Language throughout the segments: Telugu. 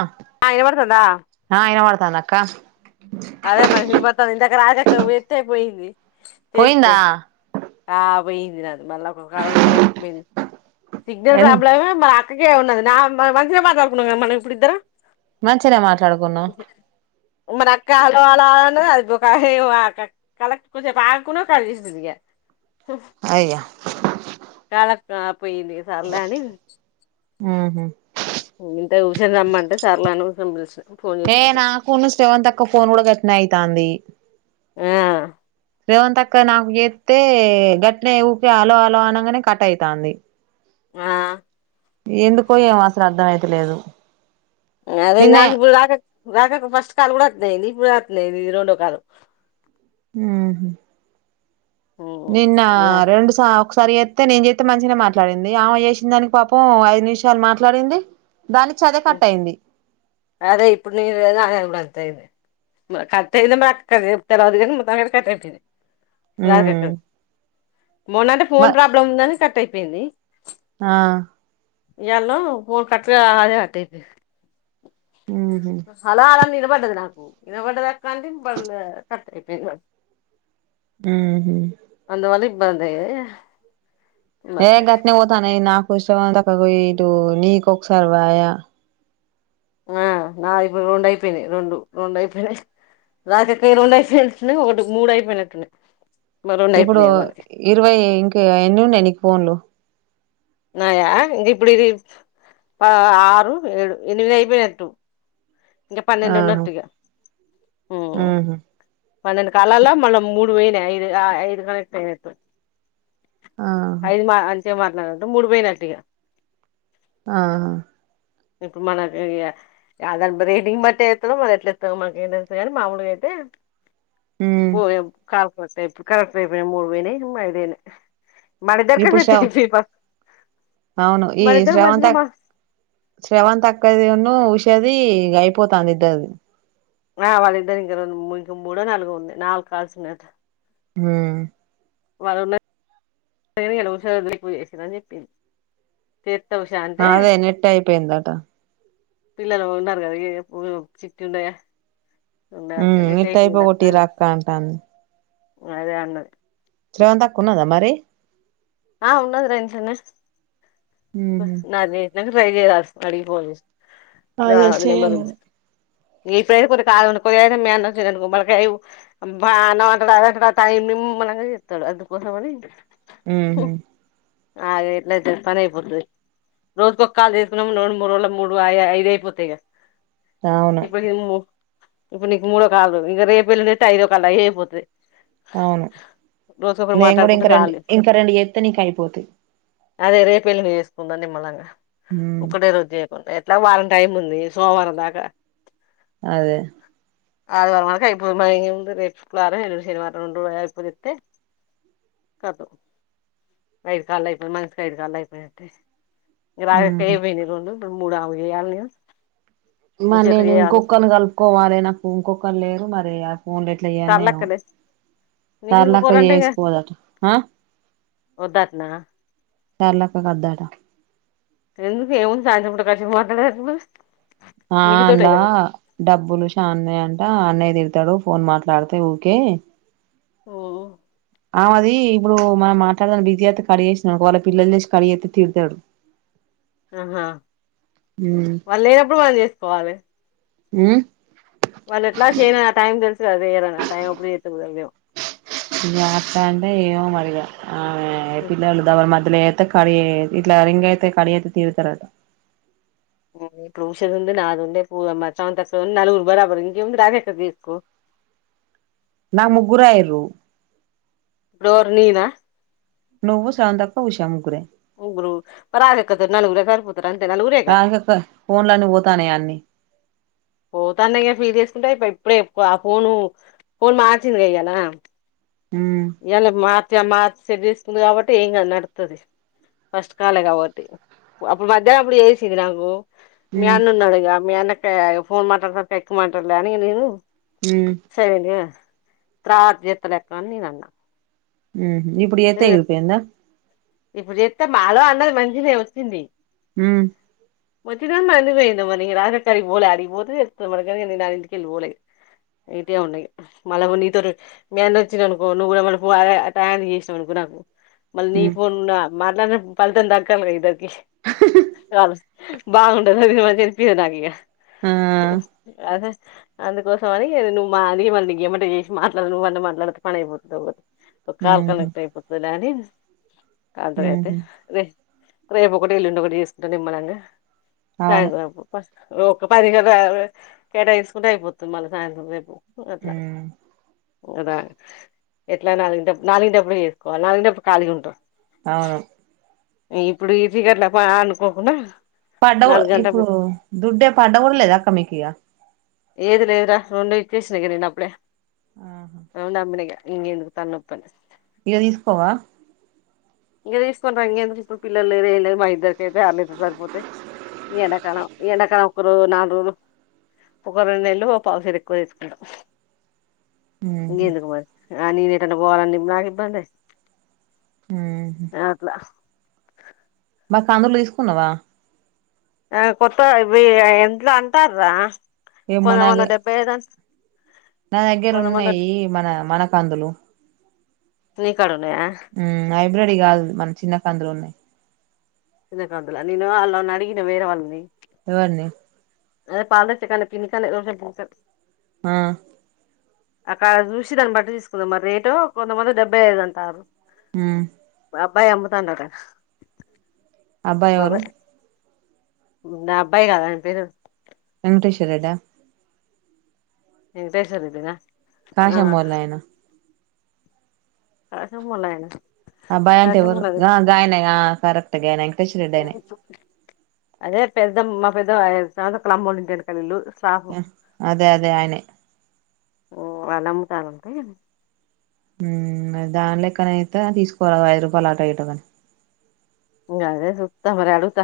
ఆ ఆ వినపడుతాందా ఆ వినపడుతాంది అక్కా అదే మరీ వినిపడతాంది ఇన్ రాజాక్కకు చేత్తే పోయింది చేస్తే పోయిందా ఆ పోయింది నాది మళ్ళ ఒక కాల్ కాలక్ పోయింది సిగ్నల్ ఎన్ ప్రాబ్లమే మరి గే ఉన్నది నా మంచిగా మాట్లాడుకున్నాం కద మనం ఇప్పుడు ఇద్దరం మంచిగనే మాట్లాడుకున్నం మరి అక్క హలో హలో అన్నది అది క కు కొంచెం సేపు ఆగకుండా కట్ చేసింది ఇంకా ఫ్ అయ్యా చాలా క్యాప్ పోయింది సర్లే అని ఊహు ఇంతే ఊషిందమ్మ అంటే సర్లే మోసం చేసే ఏ నాకూన్ను స్రవంతక్క ఫోన్ కూడా గట్నే అయితాంది ఆ స్రవంతక్క నాకు చేస్తే గట్నే ఊకే హలో హలో అనంగానే కట్ అయితాంది ఆ ఎందుకో ఏమో అసలు అర్ధం అయితలేదు అదే నిన్నే నాకు ఇప్పుడు దాక కాక ఫస్ట్ కాలు కూడా అట్నే అయ్యింది ఇప్పుడు అట్నే అయ్యింది రెండో కాలు ఉ హ్ నిన్న రెండు స ఒకసారి చేస్తతే నేను చేస్తతే మంచి గానే మాట్లాడింది ఆమె చేసింది అని పాపం ఐదు నిమిషాలు మాట్లాడింది దానిచ అదే కట్ట అయింది అదే ఇప్పుడు నేను అ అంత అయింది కట్ అయింది మరి అ తెల చెప్తే రాదు కానీ మొత్తం కూడా కట్ అయిపోయింది హమ్ రాధికక్క మొన్న అంటే ఫోన్ ప్రాబ్లం ఉందని కట్ అయిపోయింది ఆ ఎళ ఫోను కట్గా ఆదే కట్ అయిపోయింది ఊహు హలో హలో అలా నీ వినపడ్డాడి నాకు వినపడ్డాడి అక్క అంటే కట్ అయిపోయింది హమ్ [unintelligible] ఏ గటనే పోతున్నాయి విశ్వనాథ్ అక్కడ పోయి ఇటు నీకు ఒక సారి పాయ ఆ నా ఇప్పుడు రెండు అయిపోయినాయి రెండు ఆ ఆ నాకు ఇపుడు రెండు అయిపోయింది రెండు రెండు అయిపోయాయి రసాకే రెండు అయిపోయినట్లు ఒకటి మూడు అయిపోయినట్టున్నాయి మరి రెండు ఇప్పుడు అయిపోయినాయి మరి ఇరవై ఇంకా ఎన్ని ఉన్నాయి నీకు ఫోన్లు నాయ ఇది ఇప్పుడు ఇది ఆరు ఏడు ఎనిమిది అయిపోయినట్టు ఇంకా పన్నెండు ఆహా ఉన్నట్టుగా హమ్ ఉహు పన్నెండు కాలల్లో మనం మూడు ఇరవై ఆయన ఐదు ఆ ఐదు కనెక్ట్ అయినట్టు ఆ సేమ్ మాట్లాడంట ముడుపోయినట్లు ఇగ ఆా ఇపుడు మనకు ఇగ అలగ రేటింగ్ బట్టి ఇస్తాో రో మరి ఎట్లా ఇస్తారో మనకి ఏం తెలుసు గానీ మాముూలుగా అయితే ఉమ్ పోయె కాల్ కరెక్ట్ ఏ ఇపుడు కరెక్ట్ అయిపోనాయి మూడు పోయినాయి ఐదు అయినాయి మన ఇద్దరు కి ఇప్పుడు సెట్ శ్రవ్ అయింది అవును ఈ మా శ్రవంతక్ శ్రవంత అక్కది అను విష్ చది ఇగ అయిపోతాండిది ఇద్దరిది ఆ వాళ్ళిద్దరి ఇంక రెండు [unintelligible] మూడో నాలుగో ఉంది నాలుగు కాల్స్ ఉన్నాయి అంట హా వాళ్ళు [unintelligible] అని చెప్పింది పేర్ హ అదే నెట్టు అయిపోయిందట పిల్లలు ఉన్నారు కద ఇ ఇపు డు చిట్టి ఉండే ఉ నెట్ అయిపోగొట్టిరా అక్క అంటంది అదే అన్నది. స్రవంత్ అక్క ఉన్నదా మరి ఆ ఉన్నది రెంట్లనే హ ఉహు నాదే నాక్ ట్రై చేయాల్సి అడిగి ఫోన్ చేసి అదాల్స్ అది నెంబర్ చేయను ఉంది ఇప్పుడైతే కొది కాలిగున్న కొది అయితే మీ అన్న అచ్చిడనుకొ మల్ల కైవు బా అన్నం అంటడు అందంటడు అది టైమ్మిమ్ నిమ్మలంగ చెత్తడు అందుకోసమని ఊహు అది ఎట్ల అయితది పని అయిపోతది రోజుకో కాల్ చేసుకుందాం రోండ్ మూడు రోల్ల మూడు వాయే ఐద అయిపోతాయి గా అవును ఇప్పుడు ఇమ్ము ఇప్పుడు నీకు మూడో కాల్లు ఇంక రేపు ఎల్లుండి చేతే ఐదో కల్లు అయే పోతయి అవును నేను కూడా మాట్లాడుకుంటే ఇంకా రెండు చాలు ఇంకా రెండు చెత్ ఎత్తనికి అయిపోతాయి అదే రేపు ఎల్లుండి చేసుకుందాం నిమ్మలాంగా ఉమ్ ఒక్కడే రోజు చేయకు ఎట్లా వారం టైముంది సోమవారం దాకా అదే ఆదివారం వరకు అయిపోను మరి ఇంకా ఏముంది రేపు శుక్రవారం ఎల్లుండి శనివారం రెండ్రుల్ అయిపోదితే సరిపో ఐదు కాళ్ళు అయిపోన్ మానసుకు ఐదు కాళ్ళు అయిపోయినట్టే ఇంగ ఉహు రాజక్కాయి ఇవేన్ని రొండ్లు రెండు ము మూడు అవగేయాల్ని మరి నేను ఇంకొకన్ కలుపుకోవాలే నాకు ఇంకొకలు లేరు మరి ఆ ఫోన్లు ఎట్ల ఎట్ల చేయనో ఏమో సర్లక్కలే నీకు ఇంకో సర్లాక్క చేసుకోదట ఆ వద్దాట్నా సర్లక్కకు వద్దట ఎందుకు ఏముంది సాయంత్రం పూట కసేపు మాట్లాడేతపుడూ ఆ అన్ల డబ్బులు చానే అంట అన్నయ్య తిడు తడు ఫోన్ మాట్లాడితే ఊకే ఓహ్ ఆ అది ఇప్పుడు మనం మాట్లాడతాంటె బిజీ అత్తే కడిచేసిననుకో ఆళ్ళ పిల్లలు చేసి కడిచేతే తీడుతడు ఆ వాళ్ళు లేనప్పుడు మనం చేసుకోవాలే హ వాళ్ళు ఎట్లా చేయను ఆ టైం తెలుసు అదే కదా ఆ టైం అప్పుడు చేతే కుదర్దేమో ఇగ అట్ట అంటే ఏమో మరిగా ఆమే పిల్లలు దబన మార్ ఇది ఎలా చేస్త కట్ అయి ఇట్లా రంగ ఏతే కట్ చేస్తే తీరుతడి అంటా. ఇప్పుడు ఉషది ఉంది నాది ఉంది. పూ మరి శాంతి అక్క ఉంది నలుగురు బరాబర ఇంకెంది డైరెక్ట్ తీసుకో. నా ముగ్గురే అయిరు ఇపుడు ఎవరు నిన్నా నువు శాంతి అక్క, ఉష ముగ్గురే ముగురు శ్రావ్య అక్క తోటి నల్గురు సరిపోత ఆగు అక్క ఫోన్లు అన్ని పోతోనే అన్ని. పోతంనాయి ఫీడ్ చేసుకుంటా అయిపోయి ఇప్పుడే చెపు ఆ ఫోను ఫోన్ మార్చింది కదా ఇయాలా మ్మ్ ఇయాలా మార్చ జమా సెట్ చేసుకుంది కాబట్టి ఏం కాదు నడుతది ఫస్ట్ కాలే కాబట్టి అప్పుడు మధ్యానం అప్పుడు చేసింది నాకు మీ మ్మ్ అన్న ఉన్నాడు గా మీ అన్నా [unintelligible] ఫోన్ మాటలు శాఖగా ఏకువ మాట్లాడుతుంది. కానీ ఇది ఎండు మ్మ్ సరే నా తరువాత చెప్తా లే అక్క అని నేను అన్నా. హమ్ ఇప్పుడు చేస్తే వేలిపోయిందా. ఇప్పుడు చేస్తే మాలో అందరికీ మంచిగా నే వచ్చింది. హమ్ వచ్చినమ్మా అందుపోయింద మరి రాజక్కారి పోలే అడిగిపోతే చెాన నా ఇంటికెళ్ళి పోలేదు. అయితే ఉన్నాయి మళ్ళ నీతో మీ అంద వచ్చినుకో నువ్వు మ అనుకో నాకు మళ్ళీ నీ మ్మ్ ఫోన్ల మాట్లాడిన ఫలితం దక్కాల ఇద్దరికి కాదు. బాగుండదు అ మ చనిపింది నాకు ఇక ఆ అదే అందుకోసం అని నువు మా అది మళ్ళీ ఏమట చేసి మాట్లాడ నువ్ అంట మాట్లాడితే పని అయిపోతది. హమ్ లాని కాద్రే అయితే మ్మ్ రే రేపు ఒకటి ఎల్లుండి ఒకటి చేసుకు చేసుకుండే ఏం అన్నంగా అవును సాయింత్రం అపుడు పా ఒక పదిహేల కేటాయించుకుంటే అయిపోతుంది. మళ్ళీ సాయంత్రం రేపు అలా మ్మ్ అదా ఎట్లా న బ్ నాలుగు డబ్ ఇయదు కొ అ కాలిగా ఉంట అవును ఇప్పుడు ఇదిగర్ల అనుకోకుండా పడ్డ నాలుగు ఇప్పుడు గంటప్పుడు దుడ్డే పడ్డ కూడలేదాక్క మీకు ఇక. ఏదు లేదురా రెండు ఇచ్చేసినక నేను అప్పుడే ఆహా అవు నామ్నగా ఇం ఎందుకు తన్నప్పను ఇక తీసుకోవా ఇంకా తీసుకుంటారు ఇంకేందుకు ఇప్పుడు పిల్లలుదు ఏం లేదు మా ఇద్దరికయితే అర్లయితే సరిపోతే ఈ ఎండాకాలం ఈ ఎండాకాలం ఒక రోజు నాలుగు రోజులు ఒక రెండు నెళ్ళు పావుసడ్ ఎక్కువ తీసుకుంటాం మ్మ్ గేందకుమార్ ఆ నీనే ఏట పోవాలని నాకి ఇబ్వే హ్మ్ అట్లా బ అందులు తీసుకున్నావా ఆ కొత్త ఇ ఎట్లో అంటార ఏమో కొంద నాగే కొంద డెబ్బై ఐదాం నా దగ్గర ఉన్నాయి మన మనకాందులు న క ఉ అయి ముంద్రెడి కాదు మన చిన్నక అందులో ఉన్నాయి ఇ కావదుల నేను అలా నడిగిన వరే వాళ్ళుని ఎవన్న అదే పాలచ్చ పినూ ఆ అక్కడ చూసి దాన్ని బట్టి తీసుకుందాం మరి రేటు కొంతమంది డెబ్బై ఐదు అంటారు ఊ బబ్బాయి అమ్మ తాండట అబ్బా ఎవరు నా అబ్బా కాదని ఫరు వెంకటేశ్వరెడ్డా నను తెేసర్దనా కా సమోరలాయనా కస మలాయనా ఆ భయ అంటే ఎవరు ఆ గాయనా కరక్ట్గాం స స అదే పెద్ద మా పెద్ద ఐదుాం కలమ్మోలు ఉంటాండి కల అదే అదే ఆయనే ఓ అలా అమ్ముతారంటా ఉమ్ దాని లెక్కనయితే తీసుకోవాలి ఐదు రూపాయలు ఆటో ఇటో కానీ అదే సూత్త మరి అడుగుత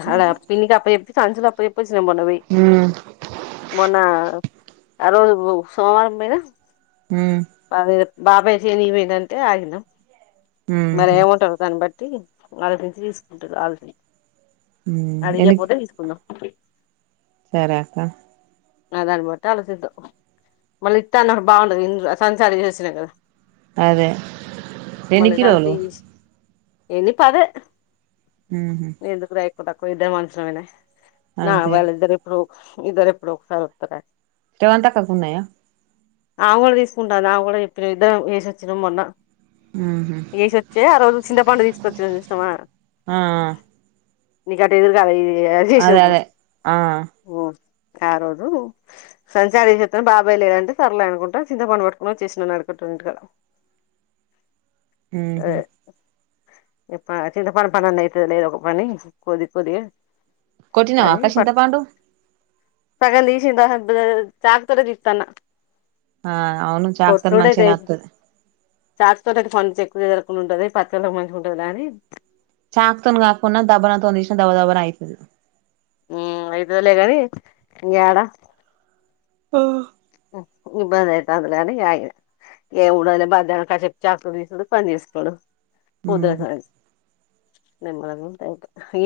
పి కా అప సంచులపేపర్ మనవి ఉమ్ ఓ అన్నా ఆ రోజు సోమవారం పోయినా ఉమ్ బాబాయ్య సేనికి పోయింది అంటే ఆగినాం మరి ఉహు ఏముంట తాను బట్ వాళ్ళు ఇట్ల చూస్తే అంటే రాల్ని ఉమ్ అడిగే ఎన్ని పోతే తీసుకుందాం అే సరే అక్కా ఆ దాన్ని బట్టి ఆలోచిద్దాం మళ్ళీ ఇత్తా అన్నప్పుడు బాగుండదు సంచారి చేసినాం కదా అదే ఎన్ని కిలోలు ఏంది పదే ఉమ్ పది కి తక్కువ అయిందేమో అనుకున్నానే నా అంతే వాళ్ళద్దరు ఇప్పుడు ఇద్దరు ఎప్పుడో ఒకసారి వస్తారు రేవంతక్కకు ఉన్నాయా ఆమె కూడా తీసుకుంటాంది ఆమె ఇద్దరం వేసొచ్చినాం మొన్న ఉహు ఏసొచ్చే ఆ రోజు చింత పండు తీసుకొచ్చినాం ఇష్టమా ఆ నీకు అటు ఇటు గా అది అదే వేసోచ్చినప్పుడు అదే ఆ ఓ ఆ రోజు సంచార చేసేస్తను బాబాయ్ లేదంటే సర్లే అనుకుంటా చింతపండు పట్టుకొని వచ్చేసినాను అది కూడా కరెక్టే కదా ఉహూ ఇప్ప చింత ప పని అన్న అయితదిలే ఏదో ఒక పని కోది కోది కొట్టినావా అక్క చింతపండు పగల్ తీసి చాక్ తోటే తీస్తున్న ఆ అవును చాక్ తోటి మంచిగనే వస్తాది చాక తోటకి మంచి ఎక్కువ ఎదురకుని ఉంటుంది పచ్చ వాళ్ళకి మంచిగా ఉంటది లె అని చాక్తోని కాకకుడా దబ్బన తొసి తీసినా దబ దబా అయితది హమ్ అయితదిలేగాని ఏడ హా హమ్ ఇబ్బంది అయితోంది లే గాని ఆ ఏ ఉఊడనే బా కసపు చాకులు తీసుడు పని చేసుకోడం పుదా ఉమ్ సాయి నమ్ల ఉ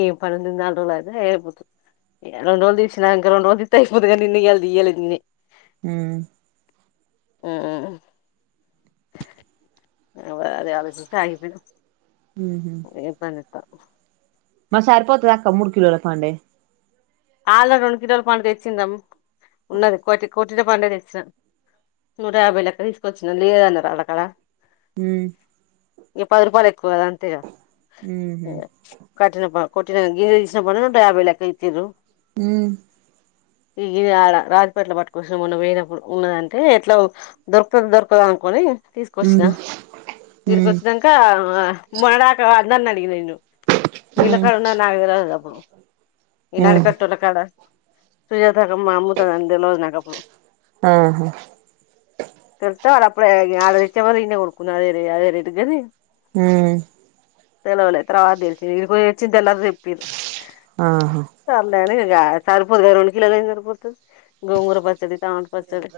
ఏం ప నాలుగు రోళు అయిాేపోతు రెడ్ రోజు దసిన నాం రండ్ రోజ దాయిపోంది నిన్న ఎల్ది ఏది న హమ్ హమ్ అదే [unintelligible] ఉహు ఎ పని త మరి సరిపోతదా అక్క మూడు కిలోల [unintelligible] వాళ్ళ రెండు కిలోల పండు తెచ్చిందాం ఉన్నది కోటి కోటిర పండు తెచ్చిన నూట యాభై లెక్క తీసుకొచ్చిన లేదన్నారు వాళ్ళ కాడా హమ్ ఇ పది రూపాయలు కుదరదు అంటే ఇగ ఉహు [unintelligible] కొట్టినకా ఏం చేసిన పనులు యాభైలక్క ఇచ్చిరు హమ్ ఈ ఇది ఆడ రాజపేటలో పట్టుకోనీ వస్తె మొన్న పోయినప్పుడు ఉన్నదంటే ఎట్లా దొరుకదు దొరకదు అనుకోని తీసుకొచ్చినా ఉమ్ ఇడికి ఉమ్ వచ్చినాక మాడాక నన్న అడిగినను ఉమ్ విళకాడన్నా నా నాకు తెల్వదు అప్పుడు ఈనాడు ఉమ్ కట్ట సుజాతకమ్ మా అమ్ముతది అని తెల్వదు నాకు అప్పుడు ఆహా తో అది అప్పుడే అడ బదులు ఇడనే కొనుకునారు అదేే అదే రేటు గాని హమ్ తెలవలే తర్వాత తెల్సింది ఇడికి పోయి ఒచ్చింది తర్వాత ఆహా సరే ఇగ సరిపోదు గా రెండు కిలోలు ఏం సరిపోతుంది గోంగుర పచ్చడి టమోటా పచ్చడి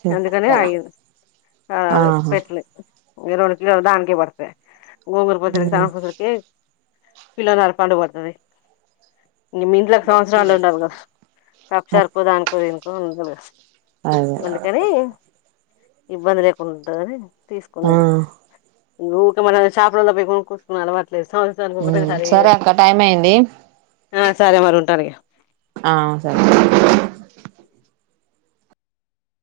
చెత్త అందుకనే ఆగిన ఆ ఆహా పెట్టలేదు ఈ రెండు కిలోలు దానికే పడతాయి గోంగూర పచ్చడి ఉమ్ టమోటా పచ్చడి కి కిలో [unintelligible] పడతది నీ మీ ఇంట్లో సమాచారాలు ఉంటారు కదా ఆ సరకో దానికో దీనికో అ ఉంటా లే అదే ఇబ్బంది లేకుండా ఉంటది అని తీసుకునింది ఆ ఊరికే మనం చాపల్లలో కొనుకొచ్చుకునే అలవాటు లే ఉమ్ సరే అక్క టైం అయ్యింది ఆ సరే మరి ఉంటాను ఇగా ఆ సరే